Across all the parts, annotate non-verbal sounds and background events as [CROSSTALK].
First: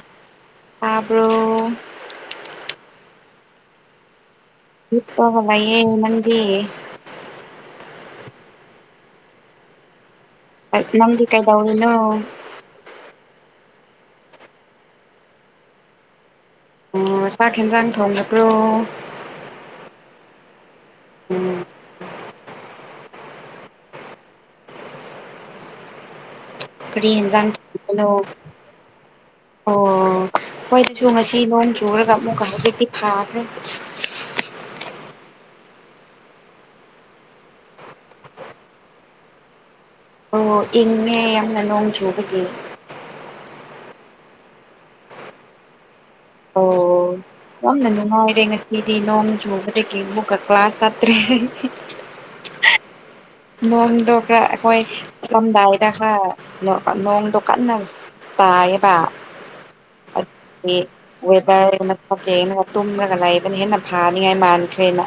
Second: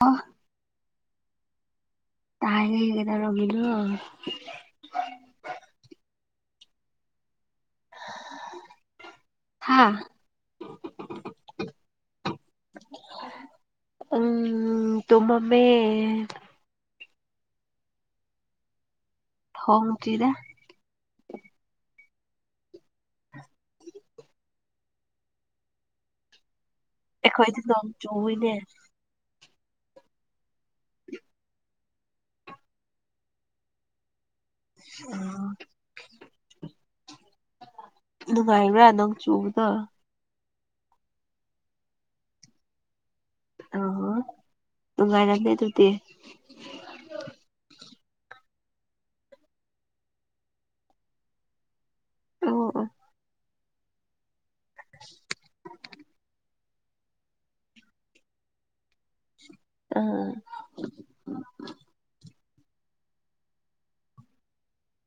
ꯑ ꯇꯥꯕ꯭ꯔꯣ ꯇꯥꯏꯦ ꯀꯩꯗꯧꯔꯥꯒꯦ ꯑꯗꯨ ꯍꯤꯞꯄꯒ ꯂꯩꯌꯦ ꯅꯪꯗꯤ ꯍꯥꯥ ꯅꯪꯒꯤ ꯀꯩꯗꯥꯎꯔꯤꯅꯣ ꯎꯝ ꯇꯨꯝ ꯃꯝꯃꯦ ꯑꯣ ꯆꯥꯛ ꯌꯦꯟꯖꯥꯡ ꯊꯣꯡꯂꯈ꯭ꯔꯣ ꯊꯣꯡꯗꯔ꯭ꯤꯗ ꯎꯝ ꯀꯔꯤ ꯑꯦꯟꯁꯥꯥꯡ ꯑꯩꯈꯣꯏꯗꯤ ꯅꯣꯡ ꯊꯣꯡꯗꯨꯏꯅꯣ ꯆꯨꯏꯅꯦ ꯑꯩꯈꯣꯢꯗꯥꯁꯨ ꯉꯁꯤ ꯅꯣꯡ ꯆꯨꯔꯒ ꯑꯃꯨꯛꯀ ꯍꯧꯖꯤꯛꯇꯤ ꯐꯥꯈ꯭ꯔꯦ ꯑ [INAUDIBLE] ꯅꯨꯡꯉꯥꯏꯕ꯭ꯔꯥ ꯅꯣꯡ ꯆꯨꯕꯗꯣ ꯑꯣ ꯏꯪꯉꯦ ꯌꯥꯝꯅ ꯅꯣꯡ ꯆꯨꯕꯒꯤ ꯅꯨꯡꯉꯥꯏꯔꯅꯤ ꯑꯗꯨꯗꯤ ꯑꯣ ꯑꯩꯗꯤ ꯅꯣꯡ ꯆꯨꯕꯗꯒꯤ ꯑꯃꯨꯛꯀ ꯀ꯭ꯂꯥꯁ ꯆꯠꯇ꯭ꯔꯦ ꯑꯣ ꯑꯣ ꯅꯣꯢꯗꯣ ꯈꯔꯥ ꯑꯩꯈꯣꯢ [INAUDIBLE] ꯗ ꯈꯔ ꯅꯣꯡꯗꯣ ꯀꯟꯅ ꯇꯥꯏꯌꯦꯕ ꯑꯥ ꯇ ꯃꯅ [INAUDIBLE] ꯇꯨꯝꯔꯒ ꯂꯩꯏꯕꯅ ꯍꯦꯟꯅ ꯐꯥꯅꯤꯡꯉꯥꯏ ꯃꯥꯟꯈ꯭ꯔꯦꯅ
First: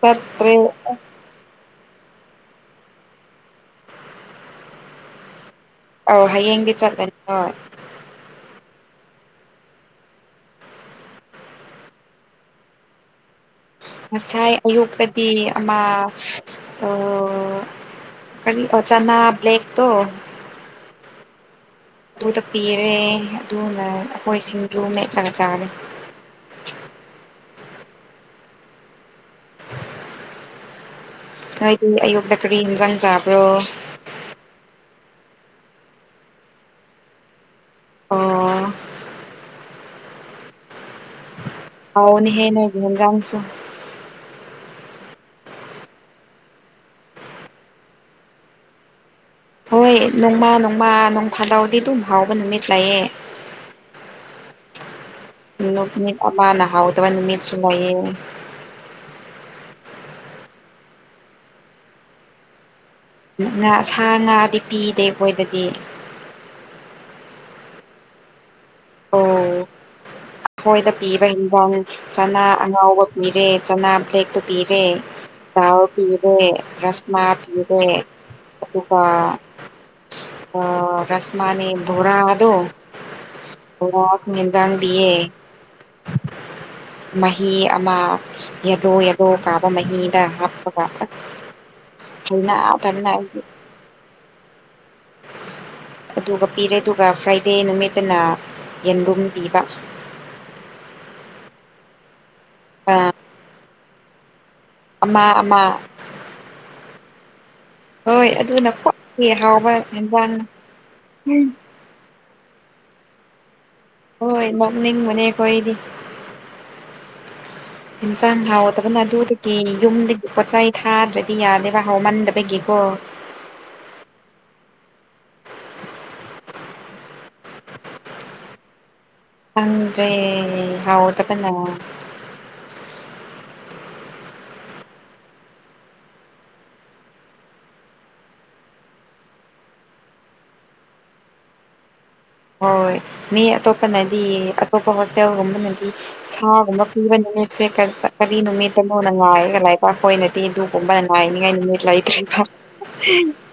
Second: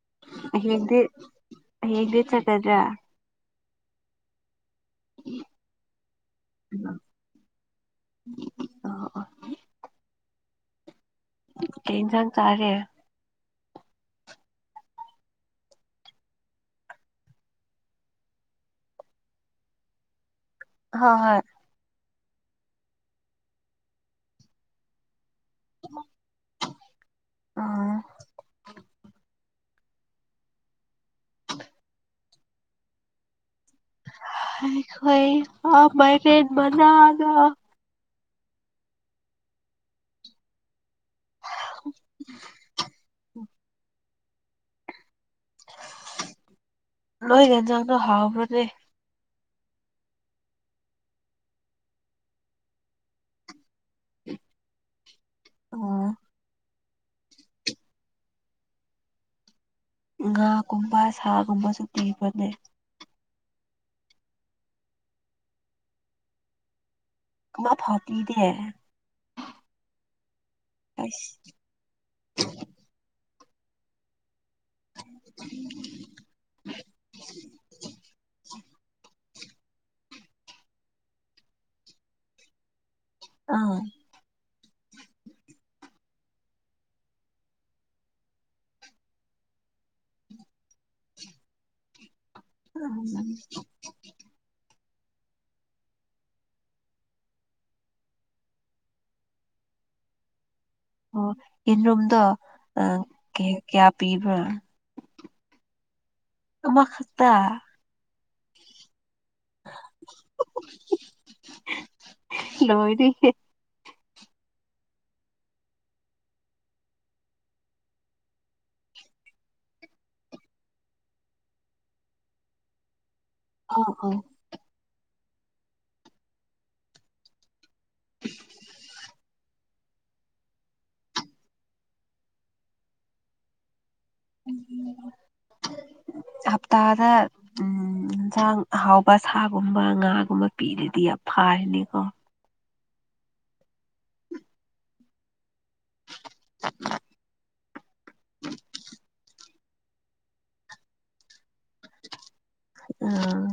ꯠꯇꯦ ꯦ ꯍꯦꯒ ꯦꯠꯀꯗ꯭ꯔꯥ ꯎꯝ ꯑ ꯍꯌꯦꯡꯗꯤ ꯆꯠꯀꯅꯤ ꯍꯣꯏ ꯑ ꯇ ꯏꯦꯟꯁꯥꯡ ꯀꯥꯔꯦꯦ ꯉꯁꯥꯏ ꯑꯌꯨꯛꯇꯗꯤ ꯑꯃ ꯀꯔꯤ ꯑꯣꯆꯅ ꯕ꯭ꯂꯦꯛ ꯇꯣ ꯍ ꯍ ꯑꯗꯨꯗ ꯄꯤꯔꯦ ꯑꯗꯨꯅ ꯑꯩꯈꯣꯏꯁꯤꯡꯁꯨ ꯃꯦꯠꯂꯒ ꯆꯔ ꯑꯥ [INAUDIBLE] ꯅꯣꯏꯗꯤ ꯑꯌꯨꯛꯇ ꯀꯔꯤ ꯏꯟꯖꯥꯡ ꯆꯥꯕ꯭ꯔꯣ ꯣꯏ ꯑ ꯃꯥꯏ ꯐ ꯃꯖꯥꯒ ꯑꯣ ꯑꯥꯎꯅꯤ ꯍꯦꯅ ꯍꯥꯏ ꯅꯗꯥꯥꯡꯁ ꯂꯣꯏꯒꯅꯤꯖꯅꯣ ꯍꯥꯎꯕ꯭ꯔꯗꯦ ꯍꯣꯏ ꯅꯣꯡꯃꯥ ꯅꯣꯡꯃꯥ ꯅꯣꯡꯐꯥꯂꯥꯎꯗꯤ ꯑꯗꯨꯝ ꯍꯥꯎꯕ ꯅꯨꯃꯤꯠ ꯂꯥꯛꯑꯦ ꯂ ꯑꯣ ꯃꯤꯄꯥꯅꯍꯥꯎꯗꯕ ꯅꯨꯃꯤꯠꯁꯨ ꯂꯩꯌꯦ ꯉꯥꯒꯨꯝꯕ ꯁꯥꯒꯨꯝꯕꯁꯨ ꯄꯤꯕꯅꯦ ꯉꯥ ꯁꯥ ꯉꯥꯗꯤ ꯄꯤꯗꯦ ꯑꯩꯣꯏꯗꯗꯤ ꯃ ꯐꯥꯎꯇꯤꯗꯤ ꯍꯥꯏ ꯑꯣ ꯑꯩꯈꯣꯏꯗ ꯄꯤꯕ ꯑꯩꯁ ꯏꯟꯖꯥꯡ ꯆꯅꯥ ꯑꯉꯥꯎꯕ ꯃꯤꯔꯦ ꯆ ꯄꯤꯔꯦ ꯇꯎ ꯄꯤꯔꯦ ꯔꯁꯃꯥ ꯄꯤꯔꯦ ꯑꯗꯨꯒꯄꯥ ꯑ ꯔꯁꯃꯅꯤ ꯕꯨꯣꯔꯥ ꯑꯗꯨꯗꯣ ꯑꯥ ꯔꯥꯛ ꯃꯤꯅꯤꯗꯥꯅ ꯌꯦ ꯃꯍꯤ ꯑꯃ ꯌꯦꯗꯣ ꯌꯥꯂꯣ ꯀꯥꯕ ꯃꯍꯤꯗ ꯍꯥꯞꯄꯒ ꯑꯁ ꯑꯗꯨ ꯇꯅ [UNINTELLIGIBLE] ꯑꯗꯨꯒ ꯄꯤꯔꯦ ꯑꯗꯨꯒ ꯐ꯭ꯔꯥꯏꯗꯦ ꯅꯨꯃꯤꯠꯇꯅ ꯌꯦꯟꯂꯨꯝ ꯄꯤꯕ [UNINTELLIGIBLE] ꯑꯣ ꯌꯦꯟꯔꯣꯝꯗꯣ ꯀꯌꯥ ꯄꯤꯕ꯭ꯔꯥ ꯑꯃ ꯑꯃ ꯑꯃꯈꯛꯇ ꯍꯣꯏ ꯑꯗꯨꯅ ꯀ꯭ꯋꯥꯤ ꯍꯥꯎꯕ ꯌꯦꯟꯖꯥꯡꯅ ꯎꯝ ꯍꯜꯂꯣ ꯍꯦ ꯍꯣꯏ ꯃꯝꯅꯤꯡ ꯃꯅꯦ ꯀꯣꯏꯗꯤ ꯏꯟꯁꯥꯡ ꯍꯥꯎꯗꯕꯅ ꯑꯗꯨꯗꯤ ꯌꯨꯝꯗꯒꯤ ꯄꯣꯠꯆꯥꯏ ꯊꯥꯗ꯭ꯔꯗꯤ ꯌꯥꯗꯦꯕ ꯍꯥꯎꯃꯟꯗꯕꯒꯤꯀꯣ ꯑꯣ ꯑꯥ ꯑꯥ [INAUDIBLE] [UNINTELLIGIBLE] ꯀꯦ ꯍꯑꯣꯗ ꯀ ꯎꯝ [UNINTELLIGIBLE] ꯍꯞꯇꯥꯗ ꯌꯦꯟꯁꯥꯡ ꯑꯍꯥꯎꯕ ꯁꯥꯒꯨꯝꯕ ꯉꯥꯒꯨꯝꯕ ꯄꯤꯔꯗꯤ ꯑꯐ ꯀꯥꯅꯤ ꯀꯣ ꯍꯣꯏ ꯃꯤ ꯑꯇꯣꯞꯄꯅꯗꯤ ꯑꯇꯣꯞꯄ ꯍꯣꯁꯇꯦꯜꯒꯨꯝꯕꯅꯗꯤ ꯁꯥꯒꯨꯝꯕ ꯀꯤꯕ ꯅꯨꯃꯤꯠꯁꯦ ꯀꯔꯤ ꯅꯨꯃꯤꯠꯇꯅꯣꯅ ꯉꯥꯏꯔꯒ ꯂꯥꯏ ꯆꯈꯣꯏꯅꯗꯤ ꯑꯗꯨꯒꯒꯨꯝꯕ ꯉꯥꯏꯅꯤꯉꯥꯏ ꯅꯨꯃꯤꯠ ꯂꯩꯇ꯭ꯔꯦꯀ ꯎꯝ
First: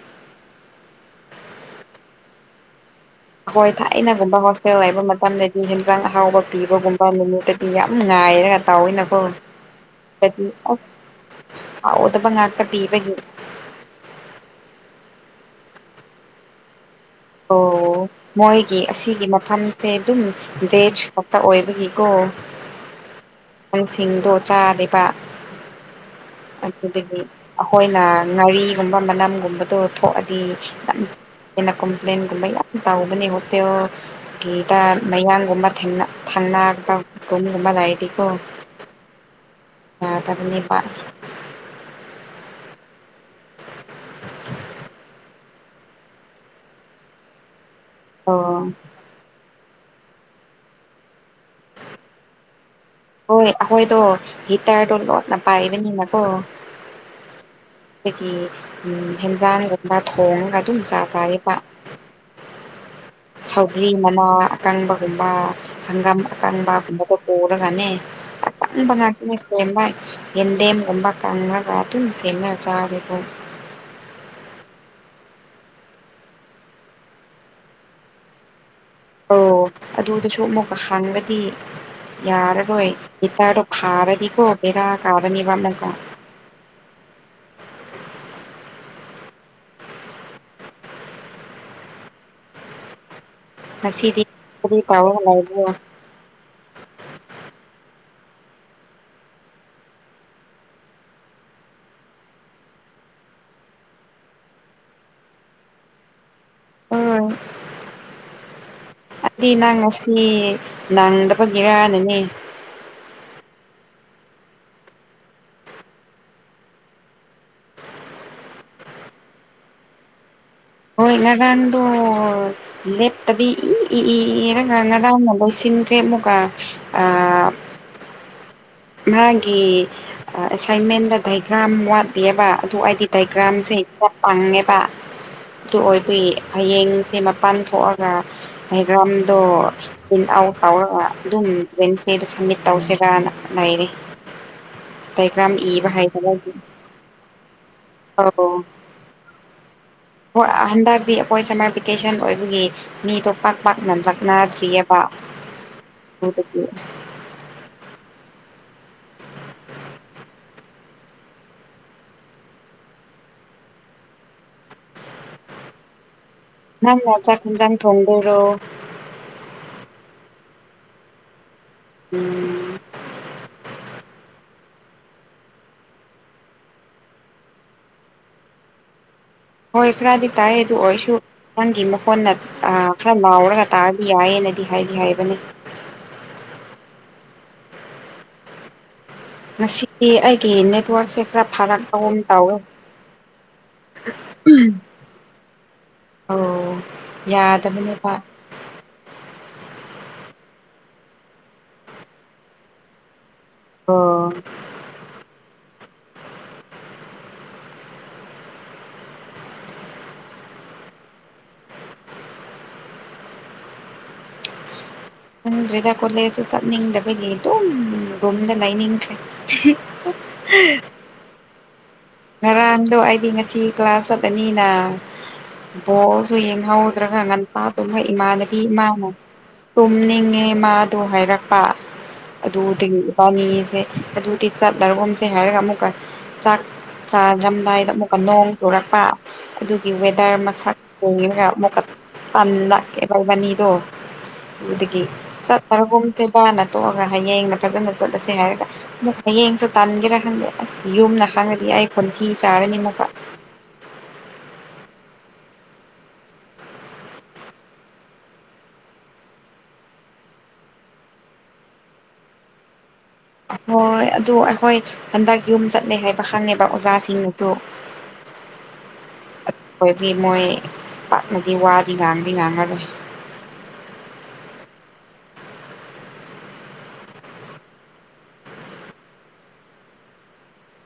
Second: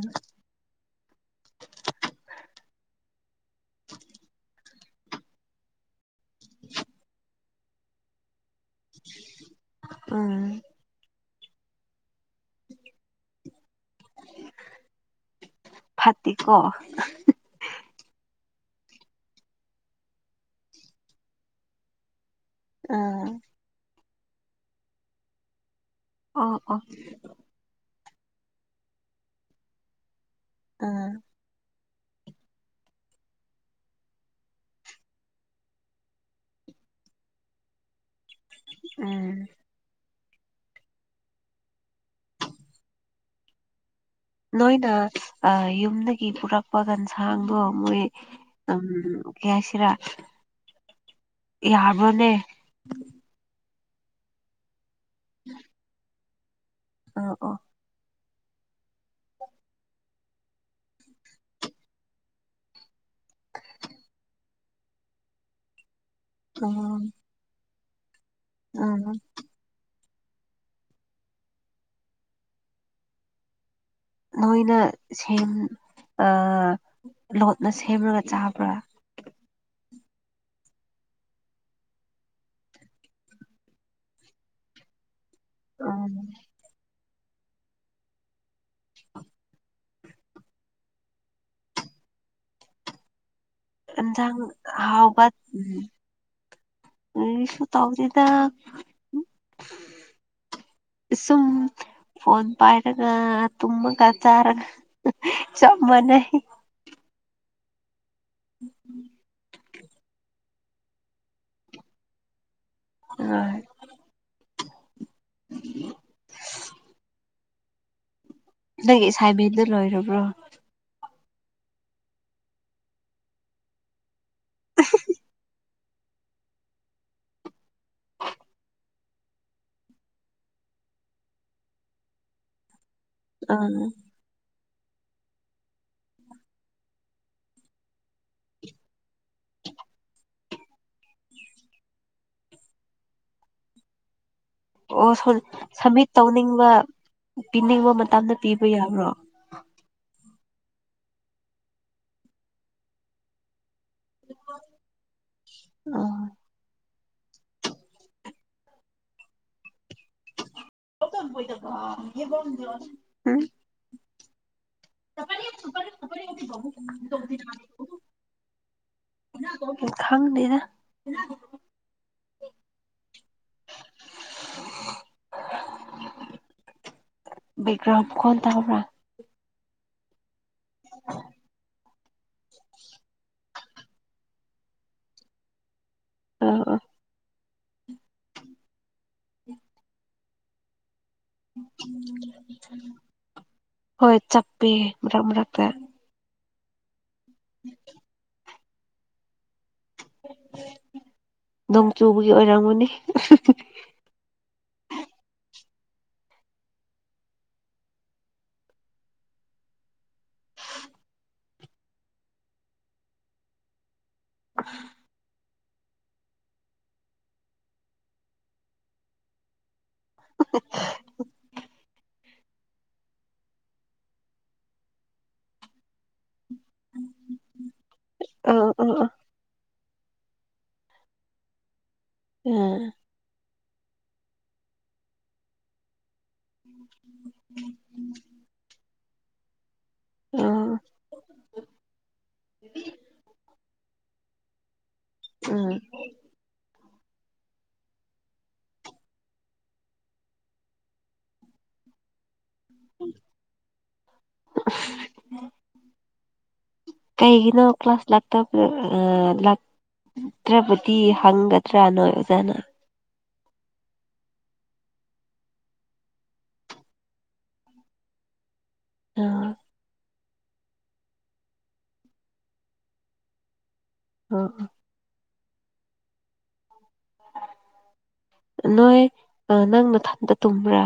ꯑꯩꯈꯣꯏ ꯊꯥꯏꯅꯒꯨꯝꯕ ꯍꯣꯁꯇꯦꯜ ꯂꯩꯕ ꯃꯇꯝꯗꯗꯤ ꯍꯦꯟꯖꯥꯡ ꯑꯍꯥꯎꯕ ꯄꯤꯕꯒꯨꯝꯕ ꯅꯨꯃꯤꯠꯇ ꯌꯥꯝ ꯥꯏꯔꯒ ꯇꯥꯎꯋꯏꯅꯀꯣꯗꯤ ꯎꯝ ꯑ ꯍꯥꯎꯗꯕ ꯉꯥꯛꯇ ꯄꯤꯕꯒꯤ ꯐꯥꯇꯤ ꯀꯣ ꯑꯣ ꯃꯣꯏꯒꯤ ꯑꯁꯤꯒꯤ ꯃꯐꯝꯁꯦ ꯑꯗꯨꯝ ꯚꯦꯖ ꯈꯛꯇ ꯑꯣꯏꯕꯒꯤꯀꯣ ꯑꯥ ꯁꯤꯡꯗꯣ ꯆꯥꯗꯕ ꯑꯣ ꯑꯣ ꯑꯗꯨꯗꯒꯤ ꯑꯩꯈꯣꯏꯅ ꯉꯥꯔꯤꯒꯨꯝꯕ ꯃꯅꯝꯒꯨꯝꯕꯗꯣ ꯊꯣꯛꯑꯗꯤ ꯎꯝ ꯌꯥꯝꯦꯅ ꯍꯣꯂꯦꯟꯒꯨꯝꯕ ꯌꯥꯝ ꯇꯧꯕꯅꯦ ꯍꯣꯁꯇꯦꯜꯒꯤꯗ ꯃꯌꯥꯝꯒꯨꯝꯕ ꯊꯪꯅ ꯀ ꯔꯝꯕ ꯂꯥꯏꯇꯤꯀꯣ ꯎꯝ ꯑ ꯇ ꯀꯄꯥ ꯅꯣꯏꯅ ꯌꯨꯝꯗꯒꯤ ꯄꯨꯔꯛꯄ ꯒꯟꯁꯥꯡꯗꯣ ꯃꯣꯏ ꯑꯣ ꯎ ꯌꯥꯏꯁꯤꯔ ꯌꯥꯕ꯭ꯔꯣꯅꯦ ꯍꯣꯏ ꯑꯩꯈꯣꯏꯗꯣ ꯍꯤꯇꯔꯗꯣ ꯂꯣꯠꯅ ꯄꯥꯏꯕꯅꯤꯅꯀꯣ ꯑ ꯑ ꯑꯗꯒꯤ ꯍꯦꯟꯖꯥꯡꯒꯨꯝꯕ ꯊꯣꯡꯒ ꯑꯗꯨꯝ ꯆꯥ ꯆꯥꯕ ꯁꯧꯒ꯭ꯔꯤ ꯃꯅꯥ ꯑꯀꯪꯕꯒꯨꯝꯕ ꯍꯪꯒꯝ ꯎꯝ ꯑꯀꯪꯕꯒꯨꯝꯕꯗꯣ ꯄꯨꯔꯒꯅꯦ ꯎꯝ ꯕꯉꯥꯏꯈꯤꯁꯥꯏ ꯌꯦꯟꯗꯦꯝꯒꯨꯝꯕ ꯀꯪꯉꯒ ꯑꯗꯨꯝ ꯁꯦꯝꯂꯒ ꯆꯥꯦꯀꯣ ꯅꯣꯏꯅ ꯁ ꯂꯣꯠꯅ ꯁꯦꯝꯃꯒ ꯆꯥꯕ꯭ꯔꯥ ꯑꯣ ꯑꯗꯨꯗꯁꯨ ꯑꯃꯨꯛꯀ ꯍꯥꯡꯒꯗꯤ ꯌꯥꯔꯔꯣꯏ ꯒꯤꯇꯥꯗꯣ ꯐꯥꯔꯅꯤꯀꯣ ꯕꯦꯔꯥ ꯀꯥꯔꯅꯤꯕ ꯑꯃꯨꯀꯣ ꯎꯝ ꯉꯁꯤꯗꯤ ꯖ ꯀꯔꯤ ꯇꯧꯔꯒ ꯍꯥꯎꯕ ꯂꯩꯕ꯭ꯔꯣ ꯎ ꯏꯁꯨ ꯇꯧꯗ ꯑ [UNINTELLIGIBLE] ꯁꯣ ꯐꯣꯟꯣꯟ ꯄꯥꯏꯔꯒ ꯇꯨꯝꯃ ꯀꯆꯔꯒ ꯁꯃꯅ ꯍꯣꯏ ꯑꯗꯨꯗꯤ ꯅꯪ ꯉꯁꯤ ꯅꯪꯗꯕꯒꯤꯔꯥꯅꯅꯦ ꯑ ꯅꯪꯥꯏꯕꯤꯦꯟꯗꯨ ꯂꯣꯏꯔꯕ꯭ꯔꯣ ꯍꯣꯏ ꯉꯔꯥꯡꯗꯣ ꯂꯦꯞꯇꯕꯤ ꯏꯔꯒ ꯉꯔꯥꯡꯅ ꯂꯣꯏꯁꯤꯟꯈ꯭ꯔꯦ ꯐꯃꯨꯀ ꯃꯥꯒꯤ ꯑꯦꯁꯥꯏꯟꯃꯦꯟꯗ ꯗꯥꯏꯒ꯭ꯔꯥꯝ ꯋꯥꯠꯂꯤꯑꯕ ꯑꯗꯨ ꯍꯥꯏꯗꯤ ꯗꯥꯏꯒ꯭ꯔꯥꯝꯁꯦ ꯑꯥ ꯈꯔ ꯄꯪꯉꯦꯕ ꯑꯗꯨ ꯑꯣꯏꯕꯏ ꯍꯌꯦꯡꯁꯦ ꯃꯄꯥꯟ ꯊꯣꯛꯑꯒ ꯍꯩꯒ꯭ꯔꯥꯝꯗꯣ ꯇꯔꯒ ꯑꯗꯨꯝ ꯋꯦꯟꯁꯗꯦꯗ ꯁꯃꯤꯠ ꯇꯧꯁꯤꯔꯅ ꯂꯩꯔꯤ ꯑꯣꯣ ꯗꯥꯏꯒ꯭ꯔꯥꯝ ꯏꯕ ꯁꯝꯃꯤꯠ ꯍꯩꯇꯕꯒꯤ ꯇꯧꯅꯤꯡꯕ ꯄꯤꯅꯤꯡꯕ ꯃꯇꯝꯗ ꯑꯧ ꯄꯤꯕ ꯌꯥꯕ꯭ꯔꯣ ꯍꯣꯏ ꯍꯟꯗꯛꯇꯤ ꯑꯩꯈꯣꯏ ꯁꯝꯃꯔ ꯚꯦꯀꯦꯁꯟ ꯑꯣꯏꯕꯒꯤ ꯃꯤ ꯇꯣꯄ ꯄꯛꯅꯟ ꯄꯛꯅꯗ꯭ꯔꯤꯑꯕ ꯑꯥ ꯑꯗꯨꯗꯤ ꯀꯕꯣꯏꯗ ꯌꯦꯕꯗ ꯁꯀ ꯁꯨꯄ ꯅꯪ ꯅ ꯆꯥꯛ ꯊꯖꯥꯡ ꯊꯣꯡꯗꯦꯔꯣ [UNINTELLIGIBLE] ꯎꯝ ꯕꯤꯒ꯭ꯔꯝ ꯈꯣꯣꯟꯗ ꯑꯃꯥ ꯍꯣꯏ ꯈꯔꯗꯤ ꯇꯥꯏ ꯑꯗꯨ ꯑꯣꯏꯔꯁꯨ ꯅꯪꯒꯤ ꯃꯈꯣꯟꯅ ꯈꯔ ꯂꯥꯎꯔꯒ ꯇꯥꯗꯤ ꯌꯥꯏꯌꯦꯅꯗꯤ ꯍꯥꯏꯗꯤ ꯍꯥꯏꯕꯅꯤ ꯑ ꯑꯥ ꯉꯁꯤꯗꯤ ꯑꯩꯒꯤ ꯅꯦꯠꯋꯔꯛꯁꯦ ꯈꯔ ꯐꯥꯔꯛꯄꯝ ꯇꯧꯋꯦ ꯍꯣꯏ ꯆꯠꯄꯦ ꯃꯔꯛ ꯃꯔꯛꯇꯛꯇ ꯑꯣ ꯌꯥꯗꯕꯅꯦ ꯅꯣꯡ ꯆꯨꯕꯒꯤ ꯑꯣꯏꯔꯝꯒꯅꯤ ꯑꯣ [UNINTELLIGIBLE] ꯈꯪꯗ꯭ꯔꯦꯗ ꯀꯣꯂꯦꯖꯁꯨ ꯆꯠꯅꯤꯡꯗꯕꯒꯤ ꯑꯗꯨꯝ ꯔꯨꯝꯗ ꯂꯩꯅꯤꯡꯈ꯭ꯔꯦ [UNINTELLIGIBLE] ꯉꯔꯥꯡꯗꯣ ꯑꯩꯗꯤ ꯉꯁꯤ ꯀ꯭ꯂꯥꯁ ꯆꯠꯂꯅꯤꯅ ꯕꯣꯁ ꯁꯨ ꯌꯦꯡꯍꯧꯧꯗ꯭ꯔꯒ ꯉꯟꯄꯥꯗꯨꯒ ꯏꯃꯥꯟꯅꯕꯤ ꯑꯥ ꯑꯥ ꯑꯥ ꯏꯃꯥꯅ ꯇꯨꯝꯅꯤꯡꯉꯦ ꯃꯥꯗꯣ ꯍꯥꯏꯔꯛꯄ ꯑꯗꯨ ꯑꯥ ꯇꯤꯡꯉꯕꯅꯤ ꯁꯦ ꯑꯗꯨꯗꯤ ꯆꯥꯛ ꯔꯒꯣꯝꯁꯦ ꯍꯥꯏꯔꯒ ꯑꯃꯨꯛꯀ ꯆꯥꯛ ꯆꯥꯗꯔꯝꯗꯥꯏꯗ ꯑꯃꯨꯛꯀ ꯅꯣꯡ ꯇꯨꯔꯛꯄ ꯑꯗꯨ ꯋꯦꯗꯔ ꯃꯁꯛ ꯑꯥ ꯌꯦꯡꯉꯒ ꯑꯃꯨꯛꯀ ꯇꯟ ꯂꯛꯀꯦ ꯕꯜꯚꯅꯤꯗꯣ ꯑꯗꯨꯗꯒꯤ ꯆꯠꯇꯔꯒꯨꯝ ꯊꯦ ꯄꯅ ꯇꯣꯛꯑꯒ ꯍꯌꯦꯡꯅ ꯐꯖꯅ ꯆꯠꯂꯁꯦ ꯍꯥꯏꯔꯒ ꯑꯃꯨꯛ ꯍꯌꯦꯡꯁꯨ ꯇꯥꯟꯒꯦꯔꯥ ꯈꯪꯗꯦ ꯑꯁ ꯌꯨꯝꯅ ꯈꯪꯉꯗꯤ ꯑꯩ ꯍꯟꯊ ꯆꯥꯔꯅꯤꯃ ꯀ ꯎꯝ ꯀꯩꯒꯤꯅꯣ ꯀ꯭ꯂꯥꯁ ꯂꯥꯛꯇꯕ ꯗ꯭ꯔꯕꯗꯤ ꯍꯪꯒꯗ꯭ꯔꯥ ꯅꯣꯏ ꯑꯣꯖꯥꯅ ꯍꯣꯏ ꯑꯗꯨ ꯑꯩꯈꯣꯏ ꯍꯟꯗꯛ ꯌꯨꯝ ꯆꯠꯂꯦ ꯍꯥꯏꯕ ꯈꯪꯉꯦꯕ ꯑꯣꯖꯥꯁꯤꯡꯅꯁꯨ [INAUDIBLE] ꯑꯥ ꯒꯤ ꯃꯣꯏ ꯄꯥꯛꯅꯗꯤ ꯋꯥꯗꯤ ꯉꯥꯡꯗꯤ ꯉꯥꯡꯉꯔꯣꯏ ꯑ ꯅꯣꯏ ꯅꯪ ꯃꯊꯟꯗ ꯇꯨꯝꯕ꯭ꯔꯥ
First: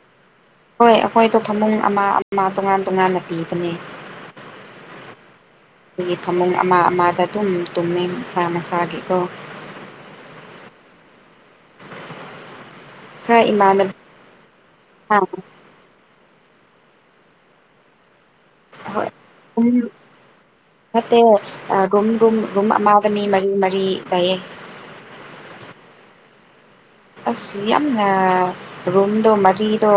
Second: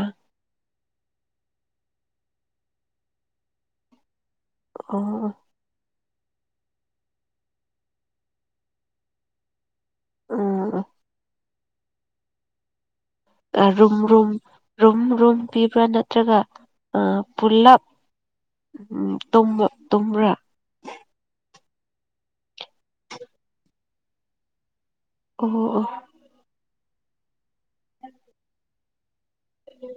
ꯍꯣꯏ ꯑꯩꯈꯣꯏꯗꯣ ꯐꯃꯨꯡ ꯑꯃ ꯑꯃ ꯇꯣꯉꯥꯟ ꯇꯣꯉꯥꯟꯅ ꯄꯤꯕꯅꯦ ꯑ ꯑꯩꯣꯏꯒꯤ ꯐꯃꯨꯡ ꯑꯃ ꯑꯃꯗ ꯑꯗꯨꯝ ꯇꯨꯝꯃꯦ ꯃꯁꯥ ꯃꯁꯥꯒꯤꯀꯣ ꯑꯥ ꯈꯔ ꯏꯃꯥꯟꯅꯕꯤ ꯔꯨꯝ ꯔꯨꯝ ꯔꯨꯝ ꯔꯨꯝ ꯄꯤꯕ꯭ꯔꯥ ꯅꯠꯇ꯭ꯔꯒ ꯄꯨꯂꯞ ꯎꯝ ꯍꯣꯏ ꯇꯨꯝꯕ ꯎꯝ ꯇꯨꯝ꯭ꯔꯥ ꯅꯠꯇꯦ ꯔꯨꯝ ꯔꯨꯝ ꯔꯨꯝ ꯑꯃꯗ ꯃꯤ ꯃꯔꯤ ꯃꯔꯤ ꯂꯩꯥꯏꯌꯦ ꯑꯣ ꯑꯣ ꯑꯁ ꯌꯥꯝꯅ ꯔꯨꯝꯗꯣ ꯃꯔꯤꯗꯣ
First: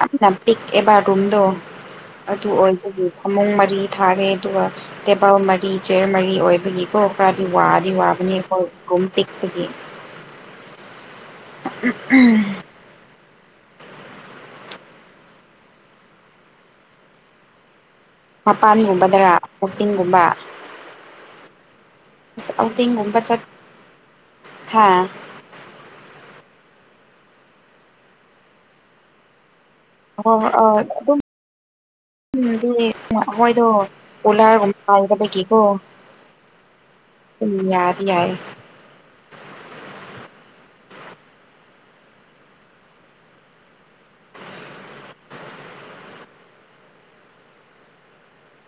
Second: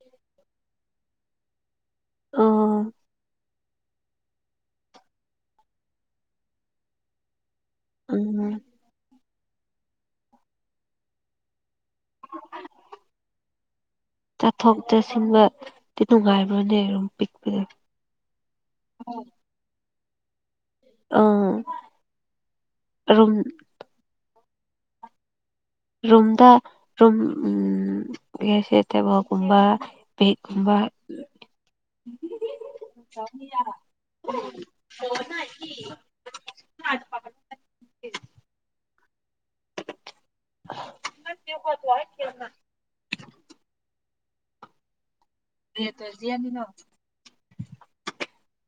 ꯌꯥꯝꯅ ꯄꯤꯛꯑꯕ ꯔꯨꯝꯗꯣ ꯑꯗꯨ ꯑꯣ ꯑꯣꯏꯕꯒꯤ ꯐꯃꯨꯡꯔꯤ ꯊꯥꯔꯦ ꯑꯗꯨꯒ ꯇꯦꯕꯜ ꯃꯔꯤ ꯆꯦꯌꯔ ꯃꯔꯤ ꯑꯣꯏꯕꯒꯤꯀꯣ ꯋꯥꯗꯤ ꯋꯥꯕꯅꯤ ꯎꯝ ꯑꯩꯈꯣꯏ ꯒꯨꯝ ꯇꯤꯛꯄꯒꯤ ꯎꯝ ꯎꯝ ꯆꯥꯠꯊꯣꯛ ꯆꯠꯁꯤꯟꯕꯗꯤ ꯅꯨꯡꯉꯥꯏꯕ꯭ꯔꯥꯅꯦ ꯑꯗꯨꯝ ꯄꯤꯛꯄꯗ ꯃꯄꯥꯟꯒꯨꯝꯕꯗꯔ ꯀꯥꯛꯆꯤꯡꯒꯨꯝꯕ ꯑꯥ ꯔꯨꯝ ꯄ ꯍꯥ ꯔꯨꯝꯝꯗ ꯔꯨꯝ ꯎꯝ ꯌꯦꯁꯦꯠꯇꯕ ꯀꯨꯝꯕ ꯑ ꯑ ꯑꯗꯨꯝ ꯎꯝꯗꯤ ꯑꯩꯈꯣꯏꯗꯣ ꯑꯣꯂꯥꯔꯒꯨꯝꯕ ꯍꯥꯏꯒꯕꯒꯤꯦꯀꯣ ꯎꯝ ꯌꯥꯔ ꯌꯥꯔꯦ ꯋꯥ ꯍꯥꯏ ꯀꯅ ꯔꯇꯖꯤ ꯌꯥꯝꯅꯤꯅꯣ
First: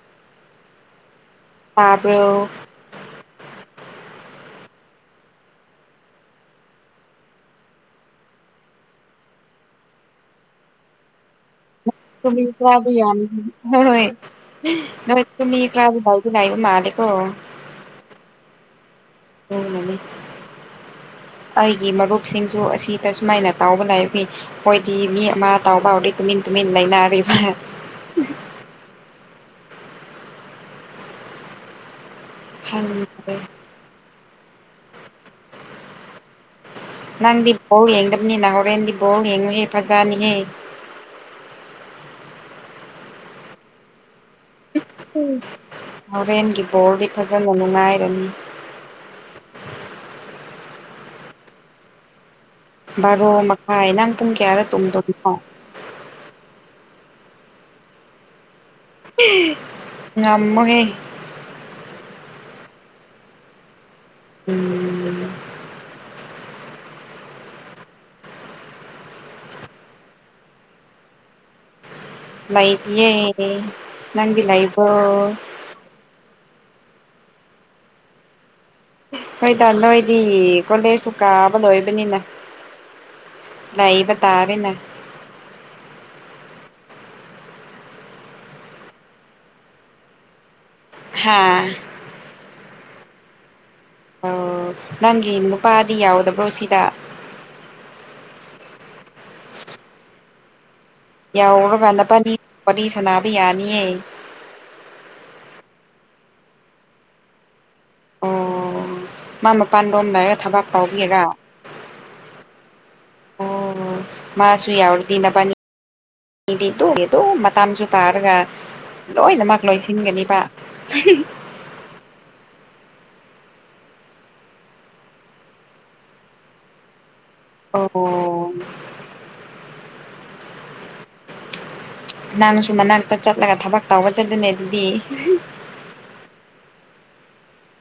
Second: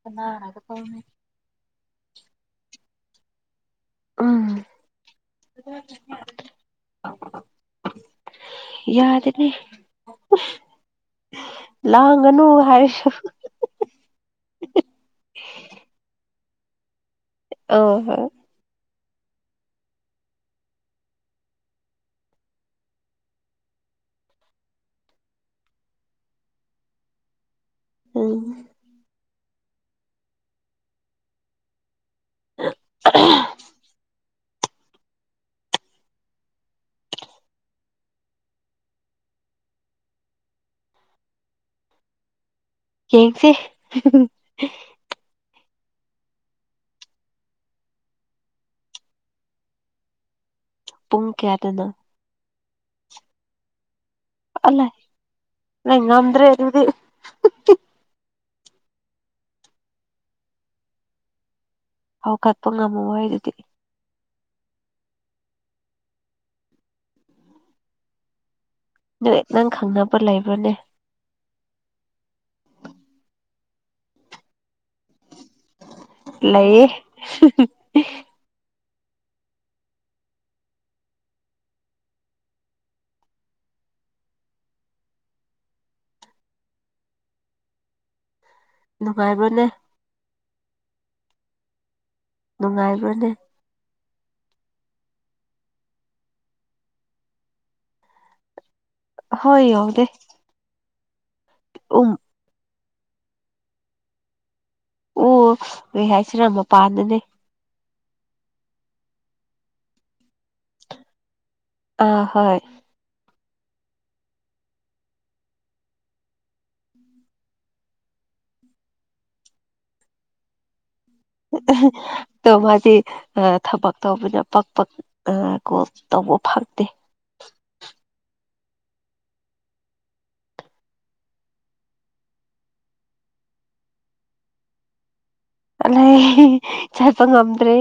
ꯀꯅꯥꯅ ꯀ ꯐ ꯇꯥꯕ꯭ꯔꯣ ꯎꯝ ꯌꯥꯗꯅꯦ ꯀꯃꯤ ꯀꯥꯕꯤ ꯌꯥꯅꯤ ꯍꯣꯏ ꯅꯣꯏꯃꯤ ꯀ꯭ꯔꯥꯕꯤ ꯂꯏꯕ ꯃꯥꯂꯀꯣ ꯑ ꯍꯣ ꯍꯅꯅꯤ ꯑꯩꯒꯤ ꯃꯔꯨꯞꯁꯤꯡꯁꯨ ꯑꯁꯤꯗ ꯁꯨꯃꯥꯏꯅ ꯇꯥꯎꯕ ꯂꯥꯏꯛꯏ ꯍꯣꯏꯗꯤ ꯃꯤ ꯑꯃ ꯇꯥꯎꯕ ꯍꯧꯥꯎꯔꯗꯤ ꯇꯨꯃꯤꯟ ꯇꯨꯃꯤꯟ ꯂꯩꯅꯔꯤꯕ ꯑ ꯈ ꯅꯪꯗꯤ ꯕꯣꯜ ꯌꯦꯡꯗꯕꯅꯤ ꯅꯍꯣꯔꯦꯟꯗꯤ ꯕꯣꯜ ꯌꯦꯡꯉꯨꯍꯦ ꯐꯖꯅꯤꯍꯦ [INAUDIBLE] ꯌꯦꯡꯁꯤꯦ ꯍꯣꯔꯦꯟꯒꯤ ꯕꯣꯜꯗꯤ ꯐꯖꯅ ꯅꯨꯡꯉꯥꯏꯔꯅꯤ [INAUDIBLE] ꯄꯨꯡ ꯀꯌꯥꯗꯅ ꯕꯥꯔꯣ ꯃꯈꯥꯏ ꯅꯪ ꯄꯨꯡ ꯀꯌꯥꯗ ꯑꯂ ꯇꯨꯝꯗꯣꯏꯅꯣ ꯅꯪ ꯉꯗ꯭ꯔꯦ ꯑꯗꯨꯗꯤ ꯉꯃꯒꯦ ꯍꯧꯥꯎ ꯀꯠꯄ ꯉꯝꯃꯣ ꯑꯩ ꯑꯗꯨꯗꯤ ꯎꯝ ꯅꯪ ꯅꯪ ꯈꯪꯅꯕꯕ ꯂꯩꯕꯅꯦ ꯂꯩꯥꯏꯇꯑꯦ ꯅꯗꯤ ꯂꯩ ꯂꯩꯕꯣ ꯂꯩꯌꯦ ꯍꯣꯏꯗ ꯅꯣꯏꯗꯤ ꯀꯣꯂꯦꯁꯨ ꯀꯥꯕ ꯂꯣꯏꯕꯅꯤꯅ ꯂꯩꯏꯕ ꯇꯥꯕꯅ ꯅꯨꯡꯉꯥꯏꯕꯅꯦ ꯍꯥꯥ ꯅꯨꯡꯉꯥꯏꯕꯅꯦ ꯑꯣ ꯅꯪꯒꯤ ꯅꯨꯄꯥꯗꯤ ꯌꯥꯎꯗꯕ꯭ꯔꯣ ꯁꯤꯗ ꯍꯣꯏ ꯌꯗ ꯌꯥꯎꯔꯔꯕꯅꯅꯤ ꯋꯥꯔꯤꯅꯤ ꯁꯅꯥꯕ ꯌꯥꯅꯤꯌꯦ ꯑꯣ ꯀꯩ ꯍꯥꯏꯁꯤꯔꯥ ꯃꯄꯥꯟꯗꯅꯦ ꯑꯣ ꯃꯥ ꯃꯄꯥꯟ ꯂꯣꯝ ꯂꯩꯔ ꯊꯕꯥꯛ ꯇꯧꯕꯕꯤꯔꯥ ꯑ ꯍꯣꯏ ꯑꯣ ꯃꯥ ꯁꯨꯏ ꯌꯥꯎꯔꯗꯅ ꯄ ꯃꯤꯗꯤꯗꯗꯣ ꯃꯇꯝꯁꯨ ꯇꯥꯔꯒ ꯂꯣꯏꯅꯃꯛ ꯂꯣꯏꯁꯤꯟꯒꯅꯤꯕ ꯑꯣ ꯃꯥꯗꯤ ꯊꯕꯛ ꯇꯧꯕꯅ ꯄꯛ ꯄꯛ ꯀꯣ ꯇꯧ ꯕꯨ ꯐꯒꯗꯦ ꯑꯣ ꯅꯪꯅꯁꯨ ꯃꯅꯥꯛꯇ ꯆꯠꯂꯒ ꯊꯕꯛ ꯇꯧꯕꯒ ꯆꯠꯂꯅꯦ ꯑꯗꯨꯗꯤ ꯑꯂ ꯆꯠꯄ ꯉꯝꯗ꯭ꯔꯦ